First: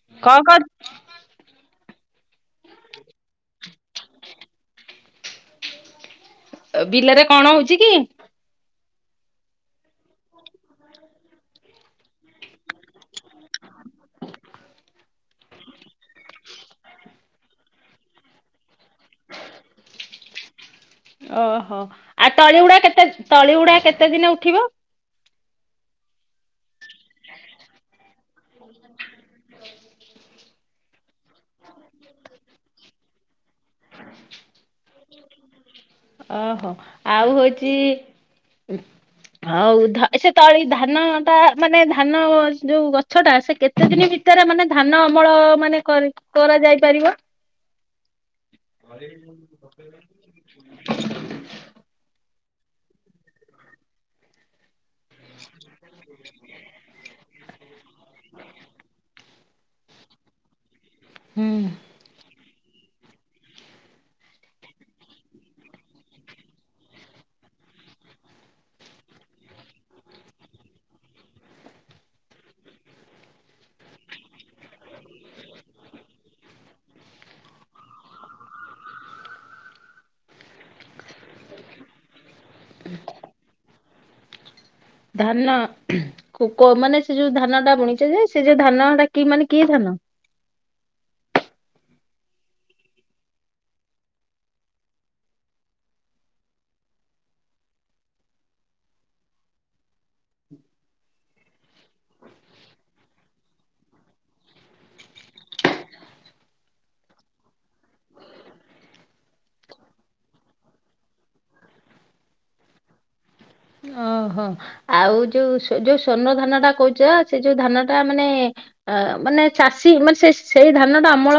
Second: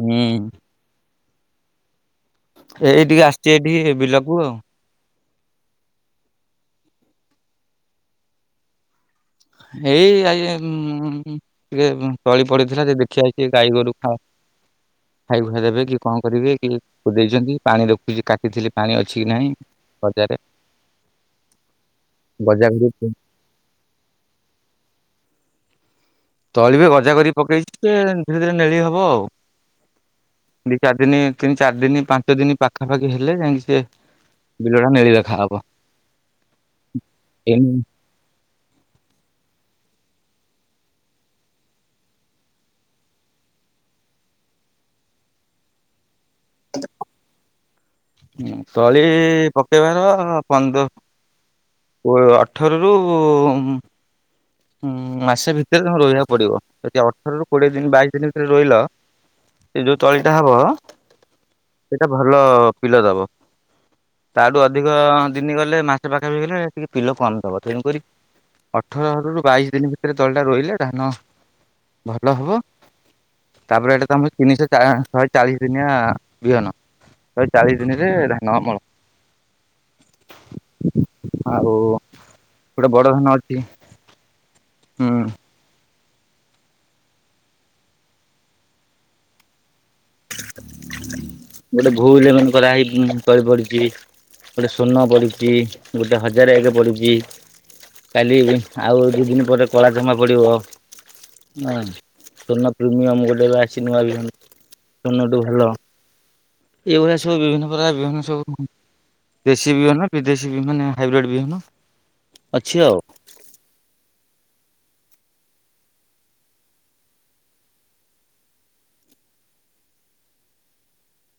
ହୁଁ କଣ କରୁ ଏଇଠି ଟିକେ ଆସିଛି ଏଇଠି ବିଲକୁ ଆଉ। ବିଲରେ କଣ ହଉଛି କି? ଏଇ ଆଇ ଆ ଉଁ ଟିକେ ତଳି ପଡିଥିଲା ଯେ, ଦେଖିଆଇଛି ଗାଈ ଗୋରୁ ଖା ଖାଇ ଖୁଆ ଦେବେ କି କଣ କରିବେ କି ଦେଇଛନ୍ତି ପାଣି ରଖୁଛି କାଟିଥିଲି ପାଣି ଅଛି କି ନାହିଁ। ହଜାରେ ଓହୋ ଆଉ ତଳି ଗୁଡା କେତେ, ତଳି ଗୁଡା କେତେ ଦିନ ଉଠିବ? ତଳି ବି ଗଜା କରିକି ପକେଇଛି। ସେ ଧୀରେ ଧୀରେ ନେଳି ହବ ଆଉ। ଦି ଚାରି ଦିନ, ତିନି ଚାରି ଦିନ, ପାଞ୍ଚ ଦିନ ପାଖାପାଖି ହେଲେ ଯାଇକି ସେ ବିଲଟା ନେଳି ଦେଖାହବ। ଓହୋ ଆଉ ହଉଛି ହଉ ଧ ସେ ତଳି ଧାନ ଟା ମାନେ ଧାନ ଯୋଉ ଗଛ ଟା ସେ କେ ତେ ଦିନ ଭିତରେ ମାନେ ଧାନ ଅମଳ ମାନେ କର କରାଯାଇ ପାରିବ? ତଳି ପକେଇବାର ପନ୍ଦ ଅଠର ରୁ ହୁଁ ମାସେ ଭିତରେ ତମେ ରହିବାକୁ ପଡିବ। ଯଦି ଅଠର ରୁ କୋଡିଏ ଦିନ ବାଇଶ ଦିନ ଭିତରେ ରୋଇଲ ସେ ଯୋଉ ତଳିଟା ହବ, ସେଟା ଭଲ ପିଲ ଦବ। ତାଠୁ ଅଧିକ ଦିନି ଗଲେ ମାସେ ପାଖାପଖି ଗଲେ ଟିକେ ପିଲ କମ୍ ଦବ। ତେଣୁକରି ଅଠର ରୁ ବାଇଶି ଦିନ ଭିତରେ ତଳିଟା ରୋଇଲେ ଧାନ ଭଲ ହବ। ତାପରେ ଏଇଟା ତମେ ତିନିଶହ ଶହେ ଚାଳିଶ ଦିନିଆ ବିହନ। ଶହେ ଚାଳିଶ ଦିନ ରେ ଧାନ ଅମଳ ଆଉ ଗୋଟେ ବଡ ଧାନ ଅଛି। ହୁଁ। ଧାନ କୋ କୋଉ ମାନେ ସେ ଯୋଉ ଧାନ ଟା ବୁଣିଛ ଯେ, ସେ ଯୋଉ ଧାନ ଟା କି ମାନେ କି ଧାନ? ଗୋଟେ ଭୁଲ ମାନେ କରାହଇ କରିପଡଛି। ଗୋଟେ ଶୂନ ବଢିଛି ଗୋଟେ ହଜାର ଏକ୍ ବଢିଛି। କାଲି ଆଉ ଦୁଇ ଦିନ ପରେ କଳା ଜମା ପଡ଼ିବ। ନା ସୁ ପ୍ରିମିୟମ ଗୋଟେ ବି ଆସି ନୂଆ ବି। ପୁରୁଣା ଠୁଭଲ ଏଇଭଳିଆ ସବୁ ବିଭିନ୍ନ ପ୍ରକାର ବିଭିନ୍ନ ସବୁ। ଦେଶୀ ବିହନ ବିଦେଶୀ ବି ମାନେ ହାଇବ୍ରିଡ ବିହନ ଅଛି ଆଉ। ଓହୋ ଆଉ ଯୋଉ‍ଁ ଯୋଉଁ ସୂର୍ଣ୍ଣ ଧାନ ଟା କହୁଚ ସେ ଯୋଉଁ ଧାନ ଟା ମାନେ। ଅ ମାନେ ଚାଷୀ ମାନେ ସେ ସେଇ ଧାନ ଟା ଅମଳ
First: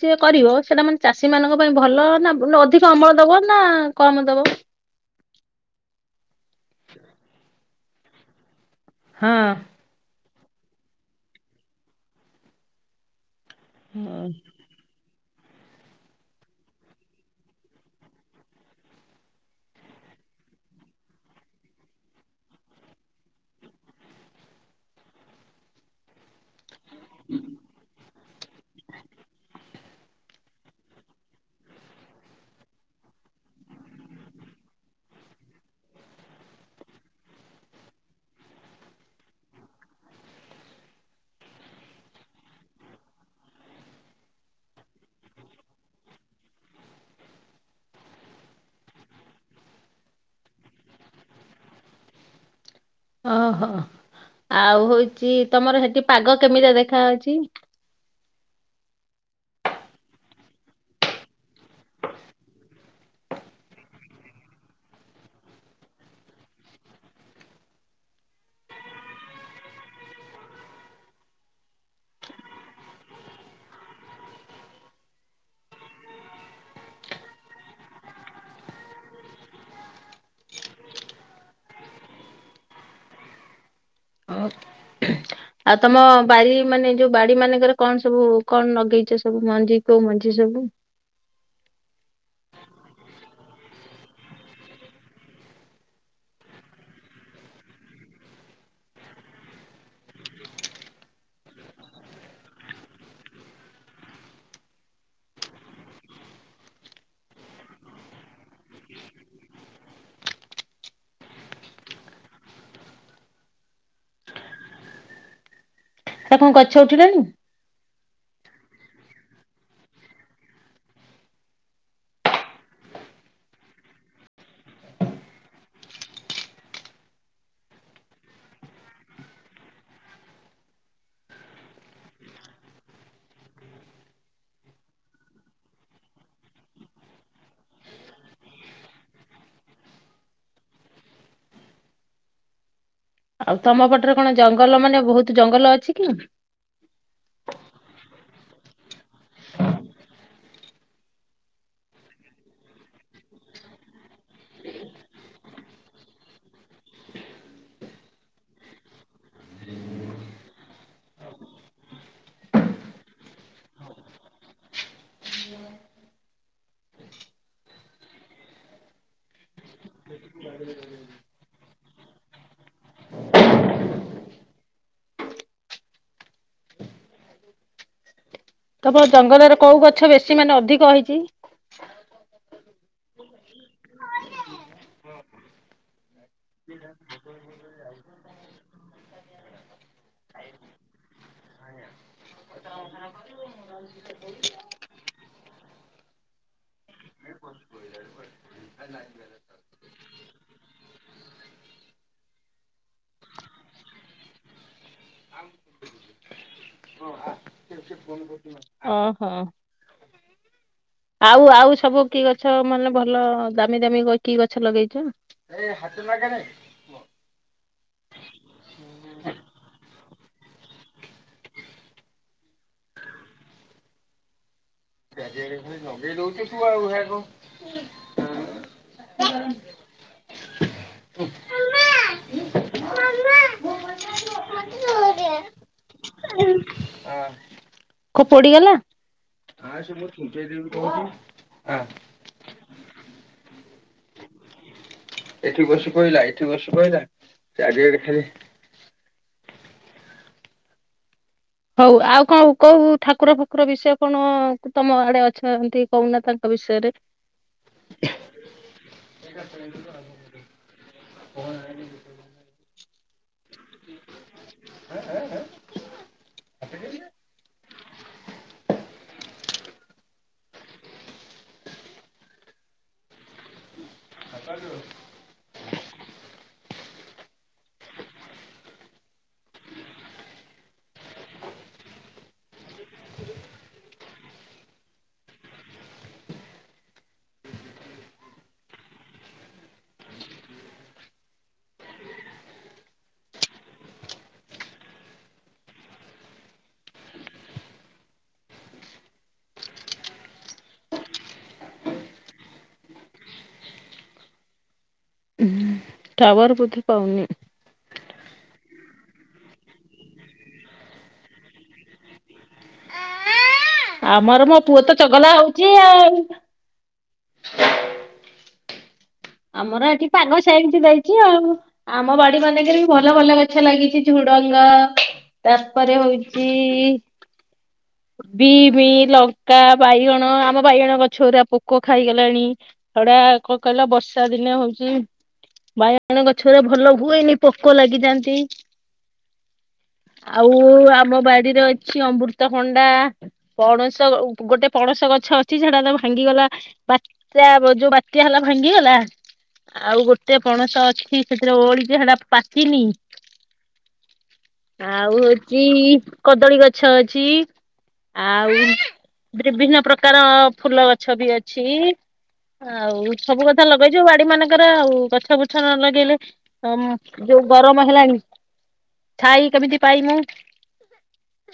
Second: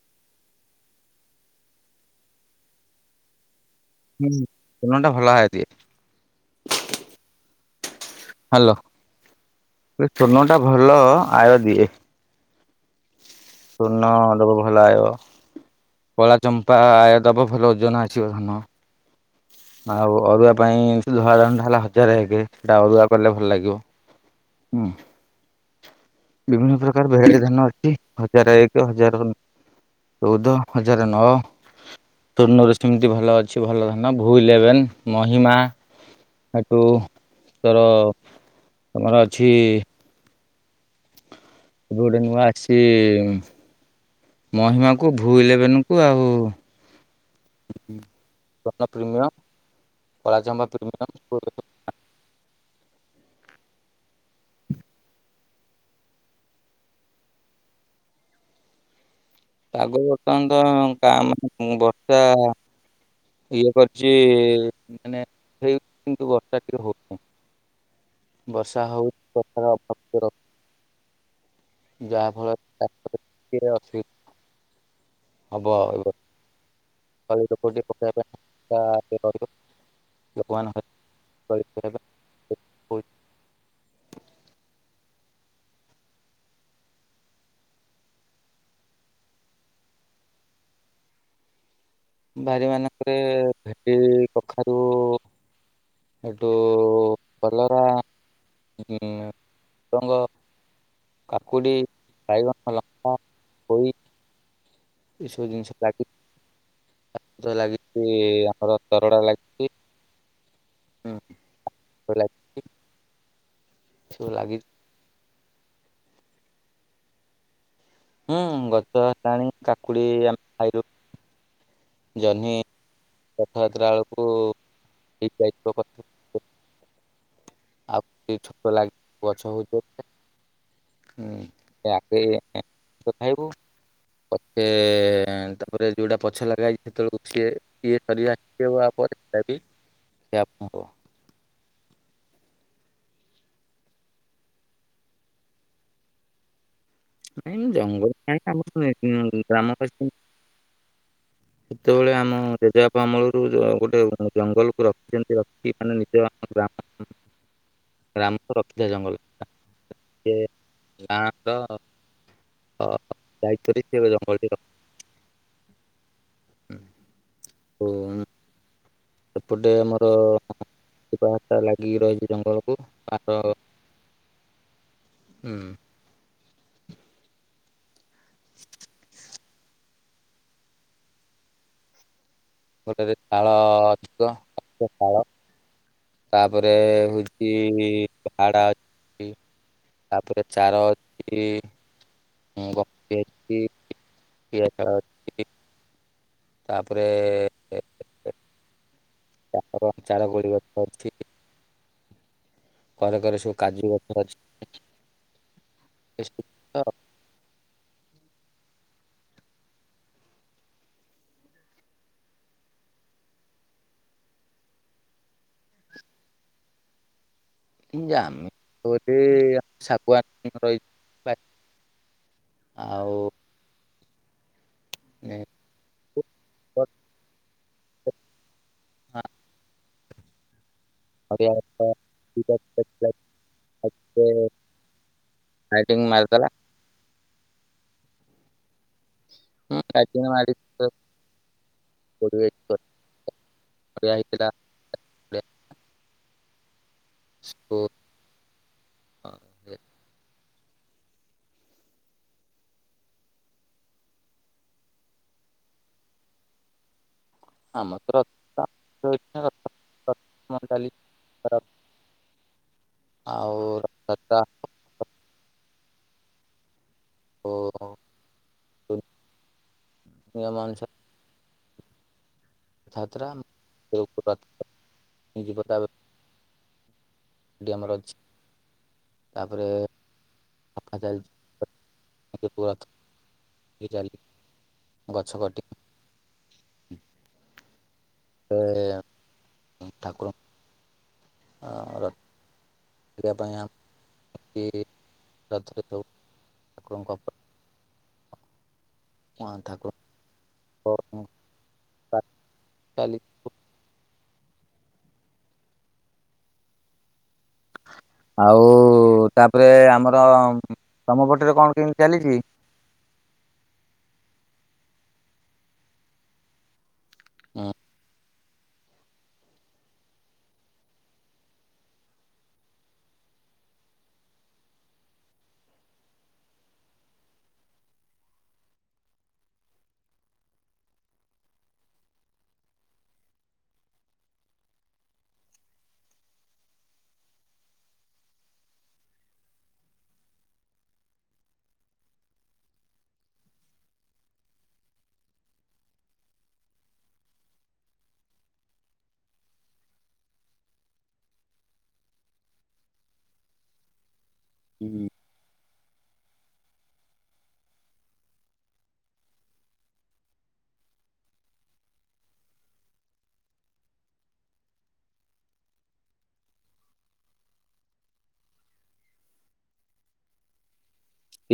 ଯିଏ କରିବ ସେଇଟା ମାନେ। ଚାଷୀ ମାନଙ୍କ ପାଇଁ ଭଲ ନା ଅଧିକ ଅମଳ ଦବ ନାଁ। ହୁଁ ଫଲ ଟା ଭଲ ଆୟ ଦିଏ। ହାଲୋ। ହୁଁ। ଏ ସୁନ ଟା ଭଲ ଆୟ ଦିଏ। ସର୍ଣ୍ଣ ହଁ। ଦବ ଭଲ ଆୟ, କଳା ଚମ୍ପା ଆୟ ଦବ ଭଲ ଓଜନ ଆସିବ ଧାନ। ଆଉ ଅରୁଆ ପାଇଁ ଧଳା ଟା ହେଲା ହଜାରେ ଏକେ ସେଟା ଅରୁଆ କଲେ ଭଲ ଲାଗିବ। ହୁଁ। ବିଭିନ୍ନ ପ୍ରକାର ଭେରାଇଟି ଧାନ ଅଛି, ହଜାର ଏକ ହଜାର ଚଉଦ। ହଜାର ନଅ ତୋନରେ ସେମିତି ଭଲ ଅଛି ଭଲ। ଭୁ ଇଲେଭେନ୍ ମହିମା। ଏଠୁ ତୋର ତମର ଅଛି। ଏବେ ଗୋଟେ ନୂଆ ଆସିଛି। ମହିମାକୁ ଭୁ ଇଲେଭେନ୍ କୁ ଆଉ। ସୋନ ପ୍ରିମିୟମ୍ କଳା ଚମ୍ପା ପ୍ରିମିୟମ୍। ଓହୋ ଆଉ ହୋଉଛି, ତମର ସେଠି ପାଗ କେମିତି ଦେଖାଯାଉଛି। ପାଗ ବର୍ତ୍ତମାନତ କାମ୍ ବର୍ଷା। ଇଏ କରିଛି ମାନେ କିନ୍ତୁ ବର୍ଷା ଟିକେ ହୋଉନହିଁ। ବର୍ଷା ହୋଉଛି ବର୍ଷା କବାଟ ବନ୍ଦ କର। ଯାହାଫଳରେଏ [inaudible] ହବ ଆଉରା [inaudible] ଆଉ ତମ ବାରି ମାନେ ଯୋଉଁ ବାଡି ମାନଙ୍କରେ କଣ ସବୁ କଣ ଲଗେଇଛ ସବୁ ମଞ୍ଜି କୋଉଁ ମଞ୍ଜି ସବୁ। ବାରି ମାନଙ୍କରେ ଭେଟି କଖାରୁ। ଏଠୁ କଲରା। ହୁଁ ଝୁଡଙ୍ଗ। କାକୁଡି, ବାଇଗଣ, ଲଙ୍କା, ପୋଇ। ଏ ସବୁ ଜିନିଷ ଲାଗିଛି ତା ଲାଗିଛି ଆମର ତରଡ଼ା ଲାଗିଛି। ହୁଁ ଲାଗିଚି। ସବୁ ଲାଗି ତା କଣ ଗଛ ଉଠିଲାନି? ହୁଁ ଗଛ ହେଲାଣି କାକୁଡି ଆମେ ଖାଇଲୁ। ଜହ୍ନି ରଥଯାତ୍ରା ବେଳକୁ ହେଯାଇଥିବ କଥା। ଆଉ ଛୁଟ ଲାଗି ଗଛ ହଉ [inaudible] ପଛେ ତାପରେ ଯୋଉଁଟା ପଛ ଲଗାଇଛି ସେତେବେଳକୁ ସିଏ କିଏ। [inaudible] ଆଉ ତମ ପଟରେ କଣ ଜଙ୍ଗଲ ମାନେ ବହୁତ ଜଙ୍ଗଲ ଅଛି କି? ନାଇଁ ମୁ ଜଙ୍ଗଲ କାଇଁ ଆମ ଗ୍ରାମବାସୀ। ସେତେବେଳେ ଆମ ଜେଜେବାପା ଅମଳରୁ ଗୋଟେ ଜଙ୍ଗଲକୁୁ ରଖିଛନ୍ତି ରଖି ମାନେ ନିଜ ଗ୍ରାମ। ଗାମ ରଖିଥିଲା ଜଙ୍ଗଲ ଗାଁ ର ମୋ ଅହ ଦାୟିତ୍ୱ ରଖିବ ଜଙ୍ଗଲଟିର। ସେପଟେ ଆମର ପାହାରଟା ଲାଗିକି ରହିଛି ଜଙ୍ଗଲକୁୁ ଆର ହୁଁ। ହ। ତମ ଜଙ୍ଗଲରେ କୋଉ ଗଛ ବେଶୀ ମାନେ ଅଧିକ ହେଇଛି? ଗୋଟେ ତାଳ ଅଧିକ ତାଳ। ଭାଡା ଅଛି ତାପରେ ଚାର ଅଛି। ଉଁ ଅଛି ପ ତାପରେ ଚାର କ ଚାର କୋଡି ଗଛ ଅଛି। ଘରେ କରେ ସବୁ କାଜୁ ଗଛ ଅଛି। କଣ କରହୁ ମ ଓହୋ। ଆଉ ଆଉ ସବୁ କି ଗଛ ମାନେ ଭଲ ଦାମି ଦାମୀ କି ଗଛ ଲଗେଇଛ? [inaudible] [unintelligible] ଶାଗୁଆନ ରହି। ଆଉ ହୁଁ। [inaudible] ହଁ। [unintelligible] ସାଇଟିଙ୍ଗ ମାର ହଁ। କୋଉ ପୋଡିଗଲା। ପିଇବ ଆଇଥିଲା। ଏଠି ବସୁ କହିଲା ଏଠି ବସୁ କହିଲା ସେ ଆଗ ଆଡେ ଖାଲି। ହ। ହଉ ଆଉ କଣ କହୁଉ ଠାକୁର ଫାକୁର ବିଷୟ କଣ ତମ ଆଡେ ଅଛନ୍ତି କହୁନା ତାଙ୍କ ବିଷୟରେ? ଆମର ତ ରଥଯାତ୍ରା ରହିଛି, ରଥଯାତ୍ରା ଆମର ଚାଲିଛି ଆଉ [inaudible] [inaudible] ଯାତ୍ରା [unintelligible] ଏଠି ଆମର ଅଛି। ତାପରେ କାମ ଚାଲିଚି ଟିକେ କୁହନ୍ତୁ। [inaudible] ସେ ଠାକୁର ଆ କରିବା ପାଇଁ ଆମ୍ ଗିରି ରଥରେ ଥାଉ ଠାକୁରଙ୍କ ହ କୁ ହଉ ଚାଲି ଟାୱାର୍ ବୋଧେ ପାଉନି? ଆଉ ତାପରେ ଆମର ତମ ପଟରେ କଣ କେମତି ଚାଲିଚି? ଆମର ମୋ ପୁଅ ତ ଚଗଲା ହଉଚି ଆଉ। ହୁଁ। ଆମର ଏଠି ପାଗ ସେଇଛି ଦେଇଚି ଆଉ। ଆମ ବାଡି ମାନଙ୍କରେ ବି ଭଲ ଭଲ ଗଛ ଲାଗିଚି ଝୁଡ଼ଙ୍ଗ ତାପରେ ହଉଚି ବିମି ଲଙ୍କା ବାଇଗଣ ଆମ ବାଇଗଣ ଗଛ ଗୁରା ପୋକ ଖାଇଗଲାଣି। ହାଡ଼େ କଁ କହିଲ ବର୍ଷା ଦିନେ ହଉଚି ବାଇଅଣ ଗଛ ଗୁରା ଭଲ ହୁଏନି ପୋକ ଲାଗିଯାଆନ୍ତି। ଆଉ ଆମ ବାଡିରେ ଅଛି ଅମୃତ ଭଣ୍ଡା। ପଣିସ ଉ ଗୋଟେ ପଣସ ଗଛ ଅଛି ସେଟା ତ ଭାଙ୍ଗିଗଲା। ବାତ୍ୟା ବ ଯୋଉ ବାତ୍ୟା ହେଲା ଭାଙ୍ଗିଗଲା। ଆଉ ଗୋଟେ ପଣସ ଅଛି ସେଥିରେ ଓଳିଚି ସେଟା ପାଚିନି। ଆଉ ହଉଚି କଦଳୀ ଗଛ ଅଛି। ଆଉ ବ୍ରିଭିନ୍ନ ପ୍ରକାର ଫୁଲ ଗଛ ବି ଅଛି। ଆଉ ସବୁ କଥା ଲ [unintelligible] ଚୁ ବାଡି ମାନଙ୍କରେ ଆଉ ଗଛ ବୁଛ ନ ଲଗେଇଲେ ଅମ୍ ଯୋଉ ଗରମ ହେଲାଣି ଛାଇ କେମିତି ପାଇମୁ?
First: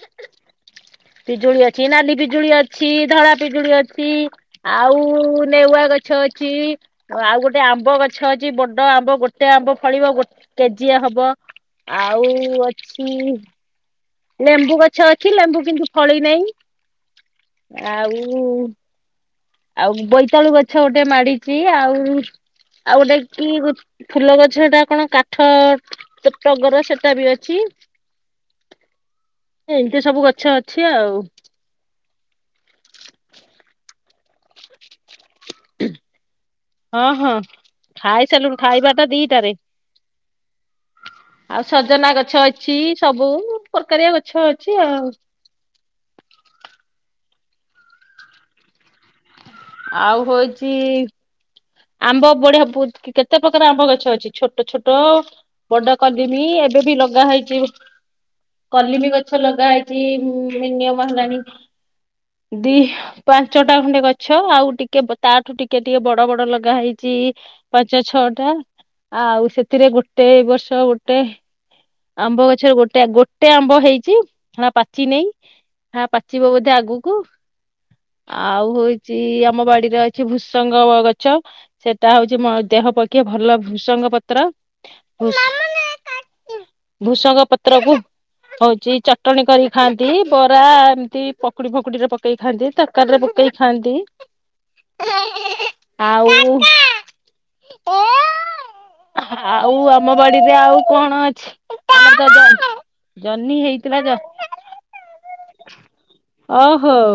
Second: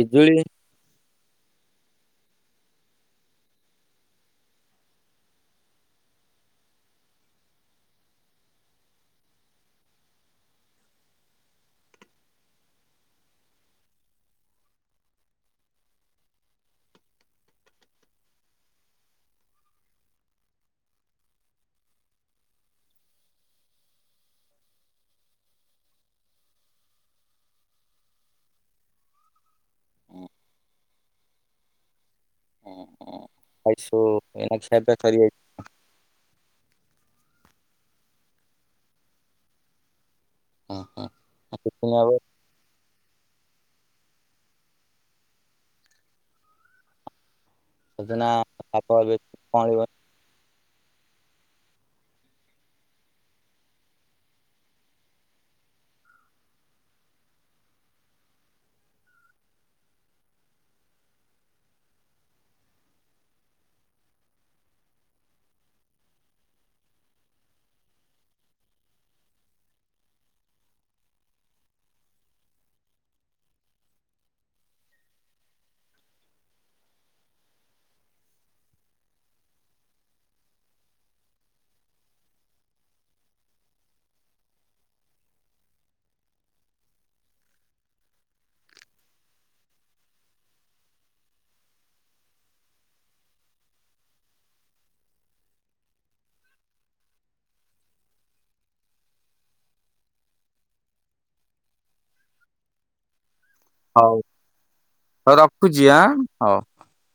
ପିଜୁଳି। ପିଜୁଳି ଅଛି ନାଲି ପିଜୁଳି ଅଛି ଧଳା ପିଜୁଳି ଅଛି। ଆଉ ନେଉଆ ଗଛ ଅଛି। ଅ ଆଉ ଗୋଟେ ଆମ୍ବ ଗଛ ଅଛି ବଡ ଆମ୍ବ ଗୋଟେ ଆମ୍ବ ଫଳିବ ଗୋ କେଜିଏ ହବ ‌। ଆଉ ଅଛି ଲେମ୍ବୁ ଗଛ ଅଛି ଲେମ୍ବୁ କିନ୍ତୁ ଫଳିନାଇ ଆଉ ଆଉ ବୋଇତାଳୁ ଗଛ ଗୋଟେ ମାଡିଚି ଆଉ ଆଉ ଗୋଟେ କି ଉ ଫୁଲ ଗଛ ଟା କଣ କାଠ [unintelligible] ଟଗର ସେଟା ବି ଅଛି। ଏ ଏମ୍ତି ସବୁ ଗଛ ଅଛି ଆଉ। [unintelligible] ହଁ-ହଁ ଖାଇ ସାଇଲୁଣୁ ଖାଇବାଟା ଦିଟାରେ। ହଁ ହଁ। ଆଉ ଚିକେନ ହବ ସଜନା ଗଛ ଅଛି ସବୁ ପର୍ କାରିଆ ଗଛ ଅଛି ଆଉ। ସଜନା ଶାଗ ଏବେ କଅଁଳିବ। ଆଉ ହୋଉଚି ଆମ୍ବ ବଢିଆ ବୁ କେତେ ପ୍ରକାର ଆମ୍ବ ଗଛ ଅଛି ଛୋଟ ଛୋଟ ବଡ କଲିମି ଏବେ ବି ଲଗା ହେଇଚି କଲିମି ଗଛ ଲଗା ହେଇଚି ମିନିଅମ ହେଲାଣି ଦି ପାଞ୍ଚଟା ଖଣ୍ଡେ ଗ ଛ ଆଉ ଟିକେ ବ ତାଠୁ ଟିକେ ଟିକେ ବଡ ବଡ ଲଗା ହେଇଚି ପାଞ୍ଚ ଛଅ ଟା। ଆଉ ସେଥିରେ ଗୋଟେ ବର୍ଷ ଗୋଟେ ଆମ୍ବ ଗଛ ଗୋଟେ ଗୋଟେ ଆମ୍ବ ହେଇଛି [unintelligible] ପାଚିନେଇ। ହା ପାଚିବ ବୋଧେ ଆଗୁକୁ? ଆଉ ହୋଉଚି ଆମ ବାଡିରେ ଅଛି ଭୃସଙ୍ଗ ଗଛ ସେଟା ହୋଉଚି ମୋ ଦେହ ପକ୍ଷେ ଭଲ ଭୃସଙ୍ଗ ପତ୍ର ଭୃସଙ୍ଗ ପତ୍ରକୁ ହଉଛି ଚଟଣୀ କରିକି ଖାଆନ୍ତି ବରା ଏମିତି ପକୁଡି ଫକୁଡିରେ ପକେଇ ଖାଆନ୍ତି। ତା ତରକାରୀ ପକେଇ ଖାଆନ୍ତି। ଆଉ ଆଉ ଆମ ବାଡିରେ ଆଉ କଣ ଅଛି। ଜହ୍ନି ହେଇଥିଲା। ଯ ହୋଉ ରଖୁଛି ଆଁ ହୋଉ। ହୋଉ।